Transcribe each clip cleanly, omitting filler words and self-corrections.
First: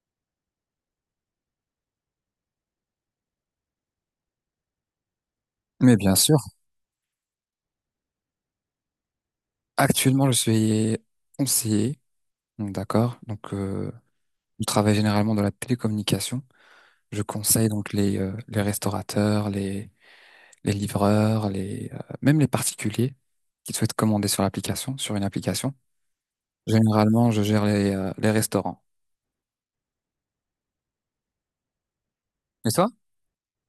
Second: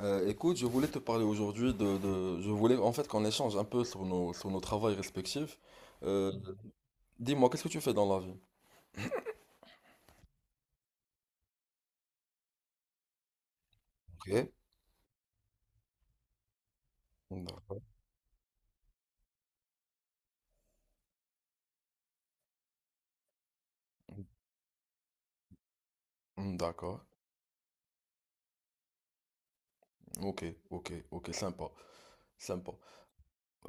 Écoute, je voulais te parler aujourd'hui Je voulais en fait qu'on échange un peu sur nos travails respectifs. Mais bien Euh, sûr, dis-moi, qu'est-ce que tu fais dans la vie? actuellement, je suis conseiller, donc d'accord. Donc, Ok. je travaille généralement dans la télécommunication. Je conseille D'accord. donc les restaurateurs, les livreurs, même les particuliers qui souhaitent commander sur l'application, sur une application. Hmm, d'accord. Généralement, je gère les restaurants. Ok, ok, ok, sympa, Et sympa. toi?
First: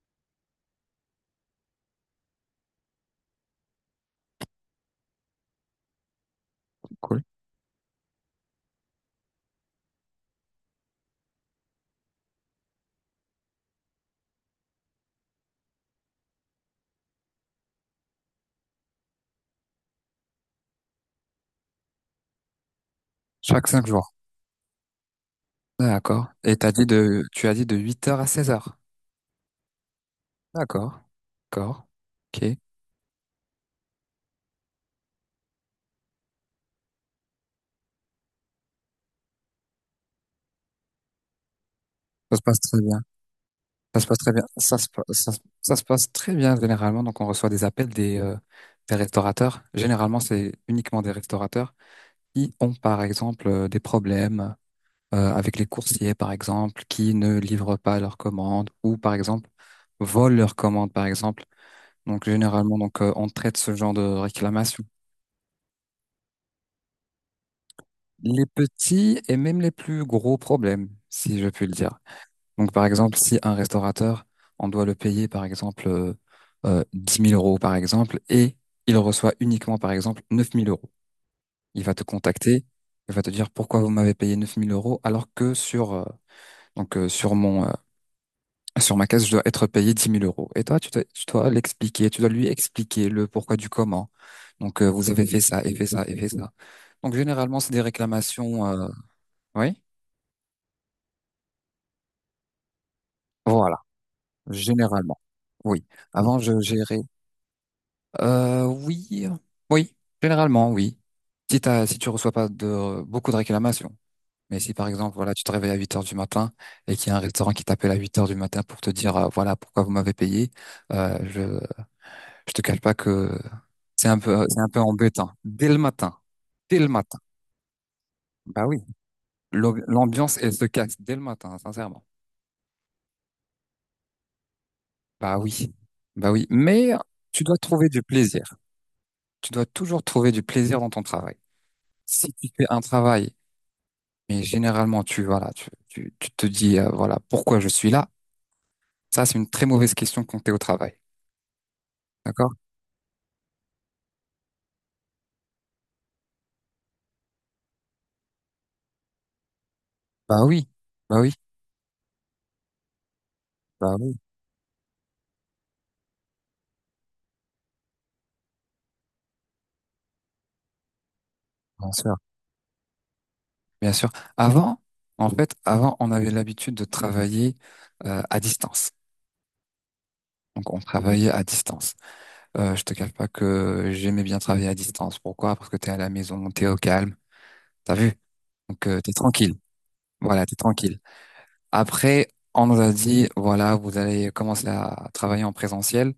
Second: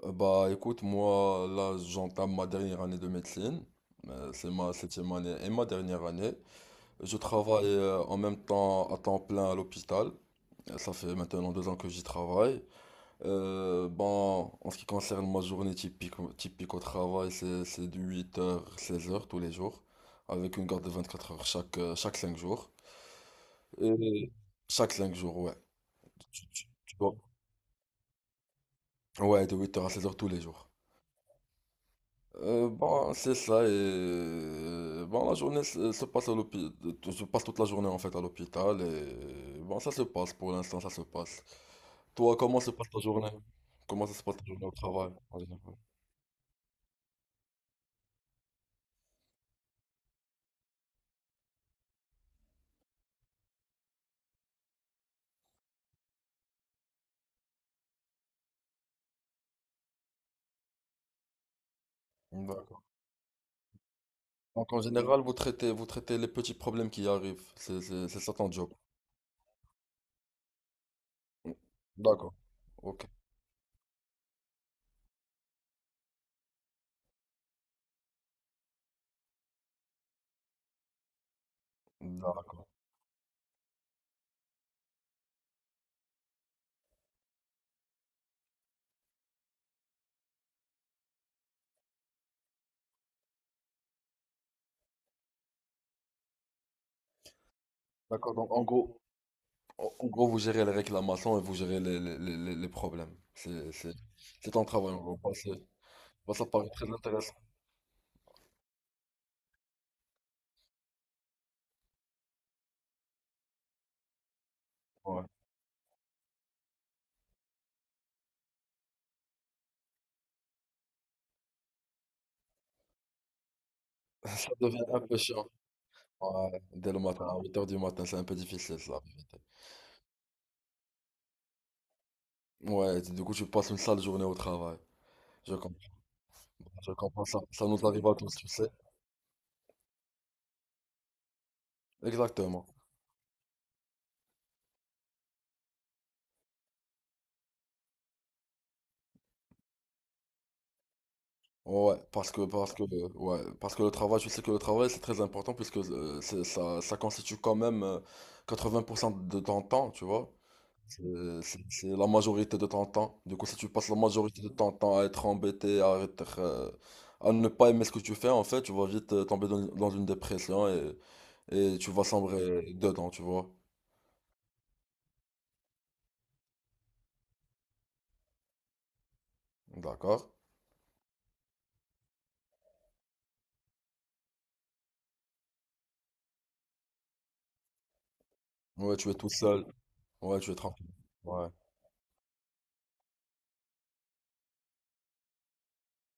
Bah écoute, moi là j'entame ma dernière année de médecine. C'est ma septième année et ma dernière année. Je Cool. travaille en même temps à temps plein à l'hôpital. Ça fait maintenant 2 ans que j'y travaille. Bon, en ce qui concerne ma journée typique, typique au travail, c'est de 8 heures 16 heures tous les jours, avec une garde de 24 heures chaque 5 jours. Chaque 5 jours. Et chaque 5 jours, ouais. D'accord. Tu- Et tu- tu vois. Tu as dit de 8 heures à 16 heures. Ouais, de 8 heures à 16 heures tous les jours. D'accord. D'accord. Ok. Bon, c'est ça, et bon, la journée se passe à l'hôpital, je passe toute la journée en fait à l'hôpital, et bon, ça se passe pour l'instant, ça se passe. Ça Toi, se passe comment se très passe bien. ta journée? Ça se Comment ça passe se très passe bien. ta journée au Ça se, pa- travail? En ça se passe très bien généralement. Donc, on reçoit des appels des restaurateurs. Généralement, c'est uniquement des restaurateurs qui ont, par exemple, des problèmes avec les coursiers, par exemple, qui ne livrent pas leurs commandes ou, par exemple, volent leurs commandes, par exemple. Donc, généralement, général on traite ce genre de Donc en réclamation. général, vous traitez les petits problèmes qui arrivent. C'est ça Les ton job. petits et même les plus gros problèmes, si je Mm. puis le dire. D'accord. Donc, par Ok. exemple, si un restaurateur, on doit le payer, par exemple, 10 000 euros, par exemple, et il reçoit uniquement, par exemple, 9 000 euros. Il va te contacter, D'accord. il va te dire pourquoi vous m'avez payé 9 000 euros alors que sur, donc, sur mon, sur ma caisse, je dois être payé 10 000 euros. Et toi, tu dois l'expliquer, tu dois lui expliquer le pourquoi du comment. Donc, vous avez fait ça et fait ça et fait ça. Donc, généralement, c'est des D'accord. Donc en réclamations, gros, oui, en en gros, vous gérez les réclamations et vous gérez les problèmes. C'est voilà, c'est- c'est ton travail en gros. généralement. Bah, c'est- Oui, bah, avant ça je paraît très gérais. intéressant. Oui, oui, généralement, oui. Si tu reçois pas de, beaucoup de réclamations. Mais si par exemple, Ouais. voilà, tu te réveilles à 8 heures du matin et qu'il y a un restaurant qui t'appelle à 8 heures du matin pour te dire, voilà, pourquoi vous m'avez payé, euh, je, je te cache pas que c'est un peu, Ça c'est un peu devient un peu embêtant. chiant. Dès le matin. Ouais. Dès le Dès le matin. matin, à 8 h du matin, c'est un peu Bah difficile, oui. ça, la vérité. L'ambiance, elle se casse dès le matin, sincèrement. Ouais, du coup, tu passes une sale journée au travail. Bah Je oui. comprends. Bah oui. Mais Je comprends ça. tu dois Ça nous trouver du arrive à tous, tu plaisir. sais. Tu dois toujours trouver du plaisir dans ton travail. Si tu fais Exactement. un travail. Mais généralement, tu te dis, voilà, pourquoi je suis là? Ça, c'est une très mauvaise question quand t'es au travail. Ouais, D'accord? Ouais, parce que le travail, je sais que le travail c'est très important puisque ça constitue quand même 80 % de ton temps, tu vois. Bah oui, C'est bah oui, c'est la majorité de ton temps. Du coup, si tu passes bah la oui, majorité de ton temps à être embêté, à ne pas aimer ce que tu fais, en fait, tu vas vite tomber dans une dépression et bien tu vas sûr, sombrer dedans, tu vois. bien sûr. Avant, en fait, avant, on avait l'habitude de travailler à distance. D'accord? Donc, on travaillait à distance. Je te cache pas que j'aimais bien travailler à distance. Pourquoi? Parce que t'es à la maison, t'es au calme, t'as vu? Donc, Ouais, tu t'es es tout tranquille. seul. Ouais, Voilà, tu t'es es tranquille. tranquille. Ouais. Après, on nous a dit, voilà, vous allez commencer à travailler en présentiel.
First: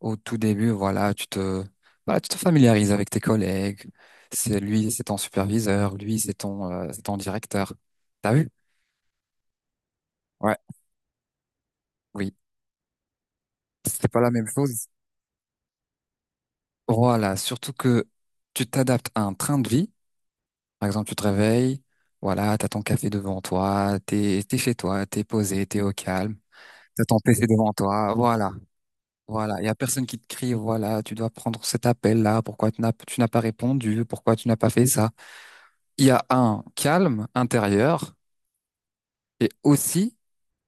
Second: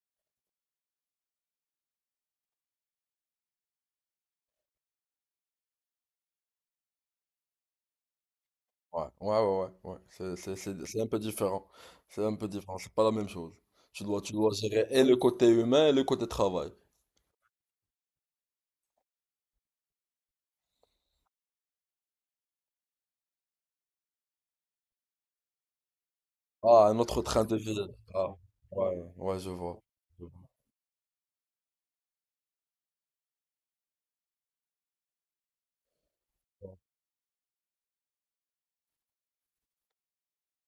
Au tout début, voilà, tu te familiarises avec tes collègues. C'est lui, c'est ton superviseur, lui, c'est ton directeur. T'as vu? Ouais, ouais, ouais, ouais, ouais. C'est, Ouais, c'est, c'est, c'est un peu différent. C'est oui. un peu différent, c'est pas la même chose. Tu C'est pas dois, la tu même dois chose. gérer et le côté humain et le côté travail. Voilà, surtout que tu t'adaptes à un train de vie. Par exemple, tu te réveilles, voilà, t'as ton café devant toi, t'es chez toi, t'es posé, t'es au calme, Ah, un t'as ton autre train PC de devant vie. toi, Ah, voilà, ouais, ouais, je voilà. Il y a vois. personne qui Je te vois. crie, voilà, tu dois prendre cet appel-là, pourquoi tu n'as pas répondu, pourquoi tu n'as pas fait ça. Il y a un calme intérieur et aussi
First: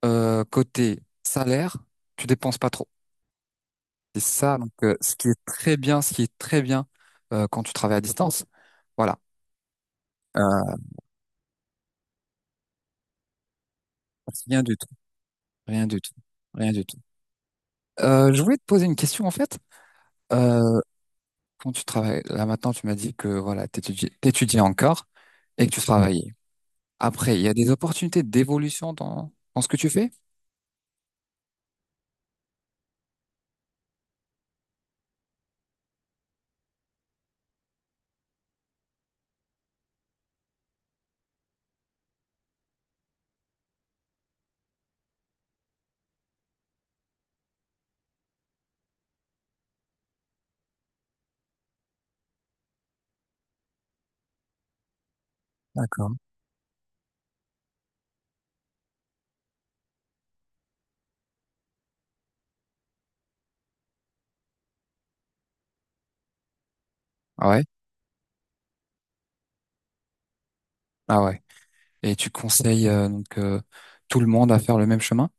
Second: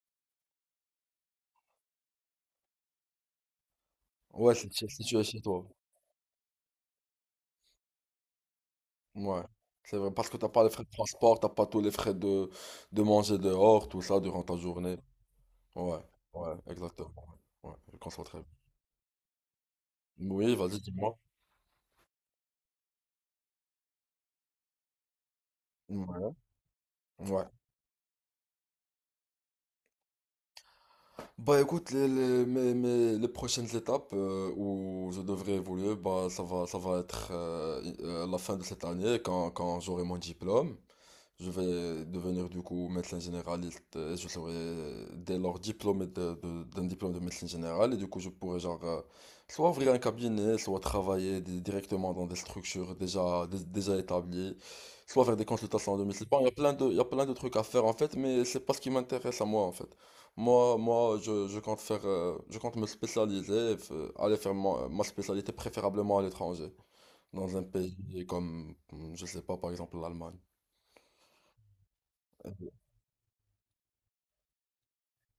côté salaire, tu dépenses pas trop. C'est Ouais, ça si donc tu, si ce tu es qui est chez toi. très bien, ce qui est très bien quand tu travailles à distance. Voilà. Ouais. C'est vrai, parce que t'as pas les Euh, frais de transport, t'as pas tous les frais de manger dehors, tout ça, durant ta rien du tout, journée. rien du Ouais, tout, ouais, rien du tout. exactement. Ouais, ouais, je conçois Euh, très je voulais te poser une question en fait. bien. Oui, Euh, vas-y, dis-moi. quand tu travailles, là maintenant tu m'as dit que voilà, t'étudiais encore et que tu Ouais. travaillais. Après, il Ouais. y a des opportunités d'évolution dans ce que tu fais? Bah écoute, les prochaines étapes où je devrais évoluer, bah ça va être à la fin de cette année, quand j'aurai mon diplôme. Je vais devenir du coup médecin généraliste et je serai dès lors diplômé d'un diplôme de médecine générale et du coup je pourrai genre soit ouvrir un cabinet, soit travailler directement dans des structures déjà, déjà établies, soit faire des consultations à D'accord. domicile. Bon, il y a plein de trucs à faire en fait, mais c'est pas ce qui m'intéresse à moi en fait. Moi, je compte faire, je compte me spécialiser, aller faire ma spécialité préférablement à l'étranger, Ah dans un ouais? pays comme, je sais pas, par exemple l'Allemagne. Ah ouais. Et tu conseilles tout le monde à faire le même chemin,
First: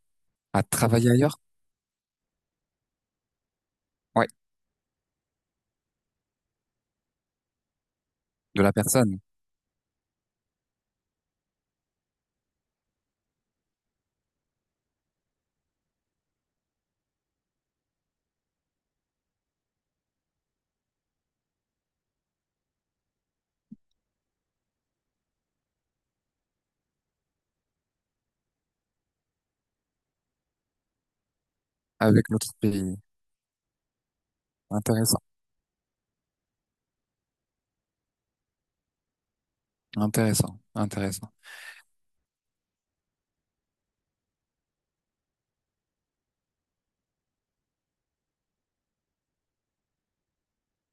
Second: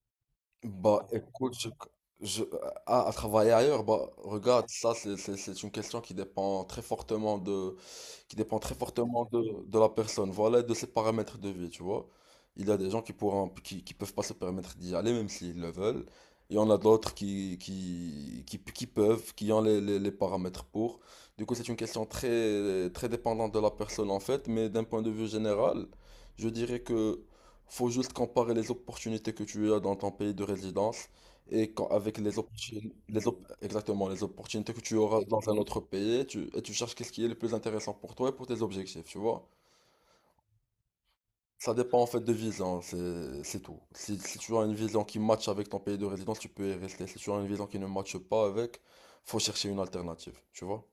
à Bah, travailler ailleurs? écoute, je- à travailler ailleurs, bah, Ouais. regarde, ça, c'est une question qui dépend De la très personne fortement de la personne, voilà, et de ses paramètres de vie, tu vois. Il y a des gens qui pourront, qui peuvent pas se permettre d'y aller, même s'ils le veulent. Il y en a d'autres qui peuvent, qui ont les paramètres pour. Du coup, c'est une question très, très dépendante de la personne, en fait, mais d'un point de vue général, je dirais que faut juste comparer les opportunités que tu as dans ton pays de résidence et avec avec les l'autre opportunités, pays. Exactement, les opportunités que tu Intéressant, auras dans un autre pays, et tu cherches qu'est-ce qui est le plus intéressant pour toi et pour tes objectifs, tu vois. intéressant, intéressant. Ça dépend en fait de vision, c'est tout. Si tu as une vision qui matche avec ton pays de résidence, tu peux y rester. Si tu as une vision qui ne matche pas avec, faut chercher une alternative, tu vois.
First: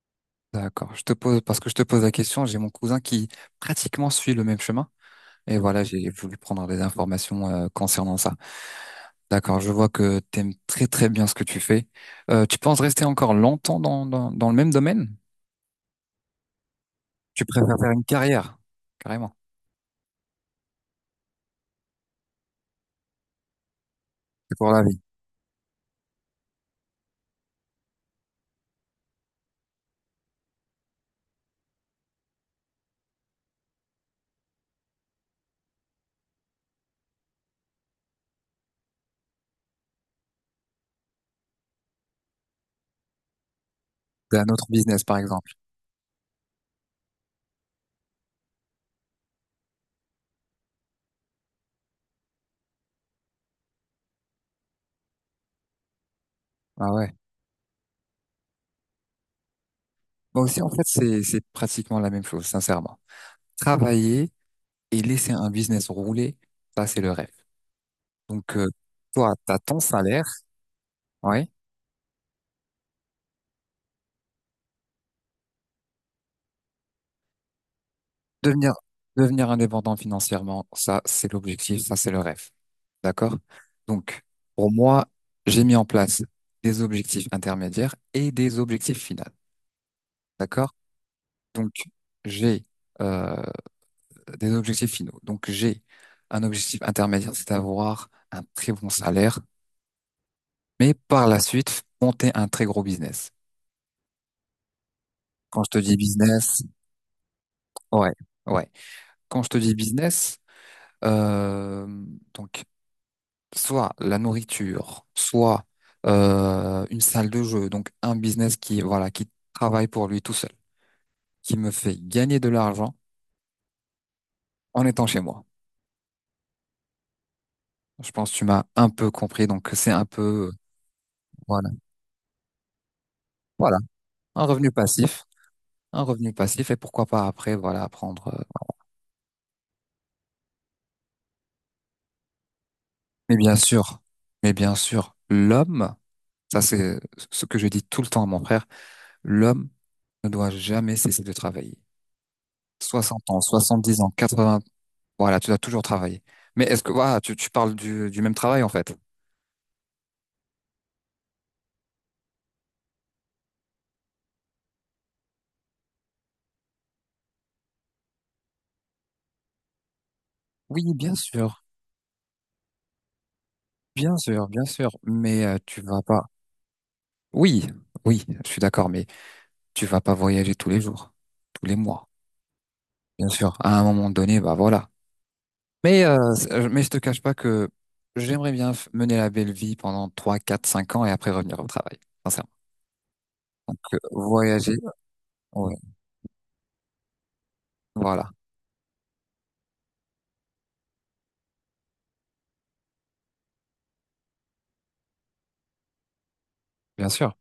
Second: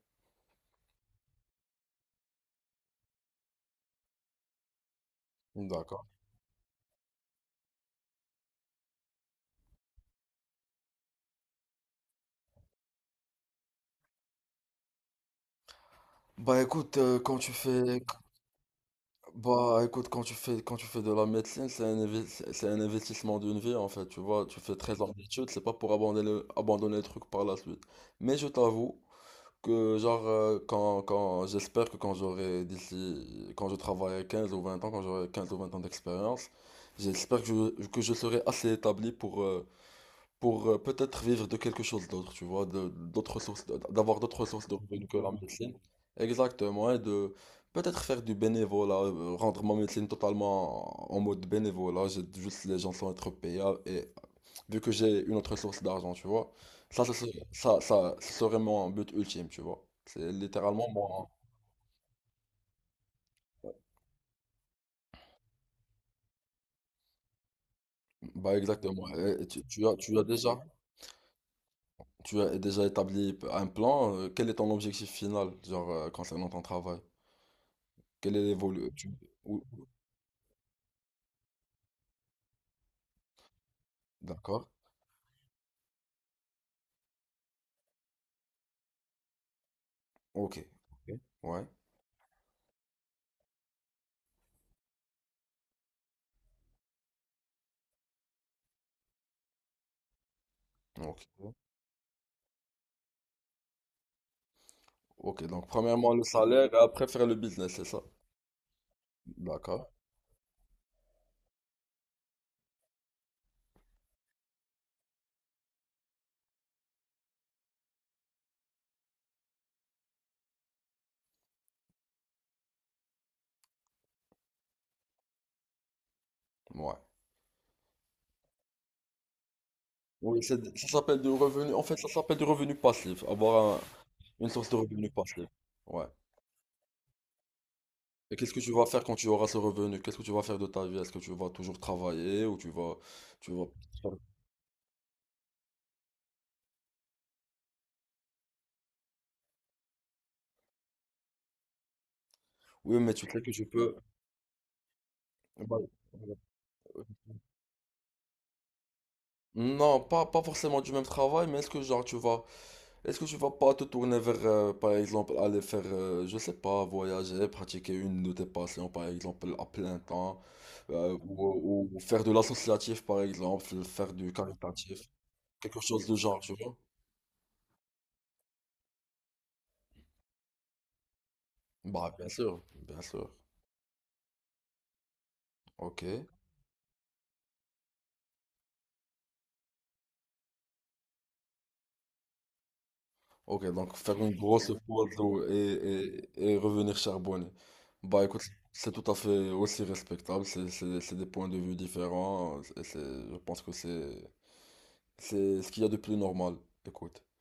D'accord. Je te pose parce que je te pose la question. J'ai mon cousin qui pratiquement suit le même chemin. Et voilà, D'accord. j'ai voulu prendre des informations concernant ça. D'accord. Je vois que t'aimes très très bien ce que tu fais. Tu penses rester encore longtemps dans le même domaine? Bah écoute, quand Tu tu préfères faire fais, une carrière, carrément. Bah écoute, quand tu fais de la médecine, c'est un investissement d'une vie en fait, tu vois, C'est tu pour fais la vie. 13 ans d'études, c'est pas pour abandonner le truc par la suite. Mais je t'avoue que genre, j'espère que quand je travaillerai 15 ou 20 ans, quand j'aurai 15 ou 20 ans d'expérience, j'espère que que je serai assez établi pour, peut-être vivre de quelque chose d'autre, tu vois, d'avoir C'est d'autres un autre sources de business, revenus que par la exemple. médecine. Exactement, et de peut-être faire du bénévolat, rendre ma médecine totalement en mode bénévolat, j'ai juste les gens sont être payés, et vu que j'ai une autre source d'argent, tu vois, Ah ça, ouais. ça, serait- ça, ce serait mon but ultime, tu vois. C'est Moi aussi, en fait, littéralement moi. c'est pratiquement la même chose, sincèrement. Travailler et laisser un business rouler, ça, c'est le rêve. Donc, Bah exactement. toi, Et t'as tu, ton salaire, ouais. tu as déjà établi un plan. Quel est ton objectif final, genre, concernant ton travail? Quel est Devenir, l'évolution? devenir indépendant financièrement, ça, c'est l'objectif, ça, c'est le rêve. D'accord? Donc, D'accord. pour moi, j'ai mis en place des objectifs intermédiaires et des objectifs finaux. Ok. D'accord? Ouais. Donc, j'ai euh, des objectifs finaux. Donc, j'ai un objectif intermédiaire, c'est d'avoir un très bon salaire mais par la Ok. suite, monter un très gros business. Ok. Quand Donc, je te dis premièrement, le business, salaire et après faire le business, c'est ça? ouais, ouais. Quand je te dis D'accord. business, euh, donc soit la nourriture, soit une salle de jeu, donc un business qui, voilà, qui travaille pour lui tout seul, qui me fait gagner de l'argent en étant chez moi. Ouais. Je pense que tu m'as un peu compris, donc Oui, ça s'appelle du voilà, revenu. En fait, ça s'appelle du revenu passif. Avoir voilà, un une source revenu de revenu passif, passif. un Ouais. revenu passif, et pourquoi pas après, voilà, prendre. Et qu'est-ce que tu vas faire quand tu auras ce revenu? Qu'est-ce que tu vas faire de ta vie? Est-ce que tu vas toujours travailler ou tu vas, Mais tu bien vas. sûr, mais bien sûr, l'homme. Ça, c'est ce que je dis tout le temps à mon frère. L'homme ne doit jamais cesser de travailler. Oui, mais tu 60 ans, sais que tu peux. 70 ans, 80, voilà, tu dois Bah, toujours travailler. Mais est-ce que, voilà, tu parles du même travail, en fait? non, pas forcément du même travail, mais est-ce que genre tu vas est-ce que tu vas pas te tourner vers par exemple aller faire je sais pas voyager, pratiquer une de tes passions par exemple à plein temps Oui, bien sûr, ou faire de l'associatif par exemple, faire bien du sûr, bien sûr, caritatif, mais quelque tu vas chose de pas. genre, tu vois? Oui, oui, je suis d'accord, mais tu vas pas voyager tous les jours, tous les mois, Bah bien sûr, bien bien sûr. sûr. À un moment donné, bah voilà. Mais euh, OK. c'est- mais je te cache pas que j'aimerais bien mener la belle vie pendant 3, 4, 5 ans et après revenir au travail. Sincèrement. Ok, Donc, donc faire une grosse voyager. photo et, Ouais. et, et revenir charbonner. Bah Voilà, écoute, c'est tout à fait aussi respectable, c'est des points de vue différents, et je pense que c'est ce qu'il y a de plus normal, bien écoute. sûr.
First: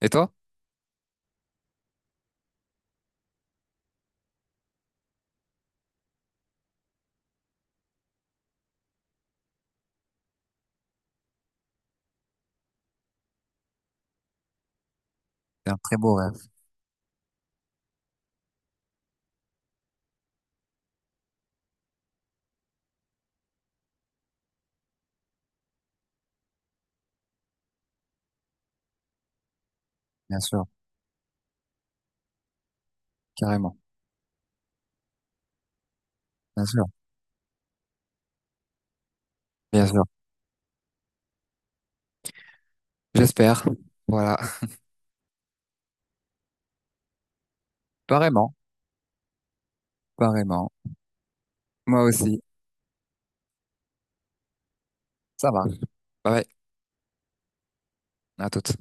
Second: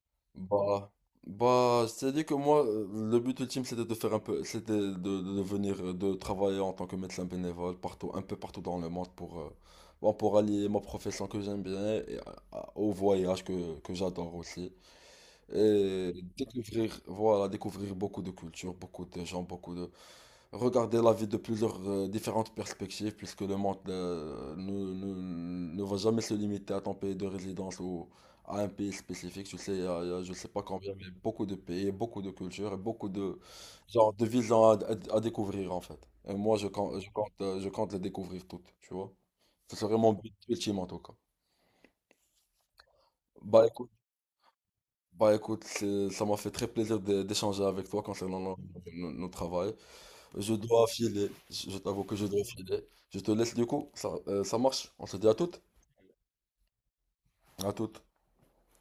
Et toi? Bah, bah, je t'ai dit que moi, le but ultime c'était de faire un peu, c'était de venir, de travailler en tant que médecin bénévole partout, un peu partout dans le monde pour allier ma profession que j'aime bien et, au voyage que j'adore aussi. C'est un très Et beau rêve, voilà, découvrir beaucoup de cultures, beaucoup de gens, beaucoup de... Regarder la vie de plusieurs différentes perspectives, puisque le monde ne va jamais se limiter à ton pays de résidence ou à un pays spécifique. Tu sais, il y a je bien sais pas sûr, combien, mais beaucoup de pays, beaucoup de cultures et beaucoup carrément, genre, de visions à découvrir, en fait. Et moi, bien sûr, je compte les découvrir toutes, tu vois. Ce bien serait sûr. mon but ultime, en tout cas. J'espère. Bah, écoute. Voilà, Bah écoute, ça m'a fait très plaisir d'échanger avec toi concernant apparemment, nos travails. Je apparemment. dois filer, je Moi t'avoue que je aussi. dois filer. Je te laisse du coup, ça marche. On se dit à Ça toutes. va. Bye bye. À toutes. À toutes.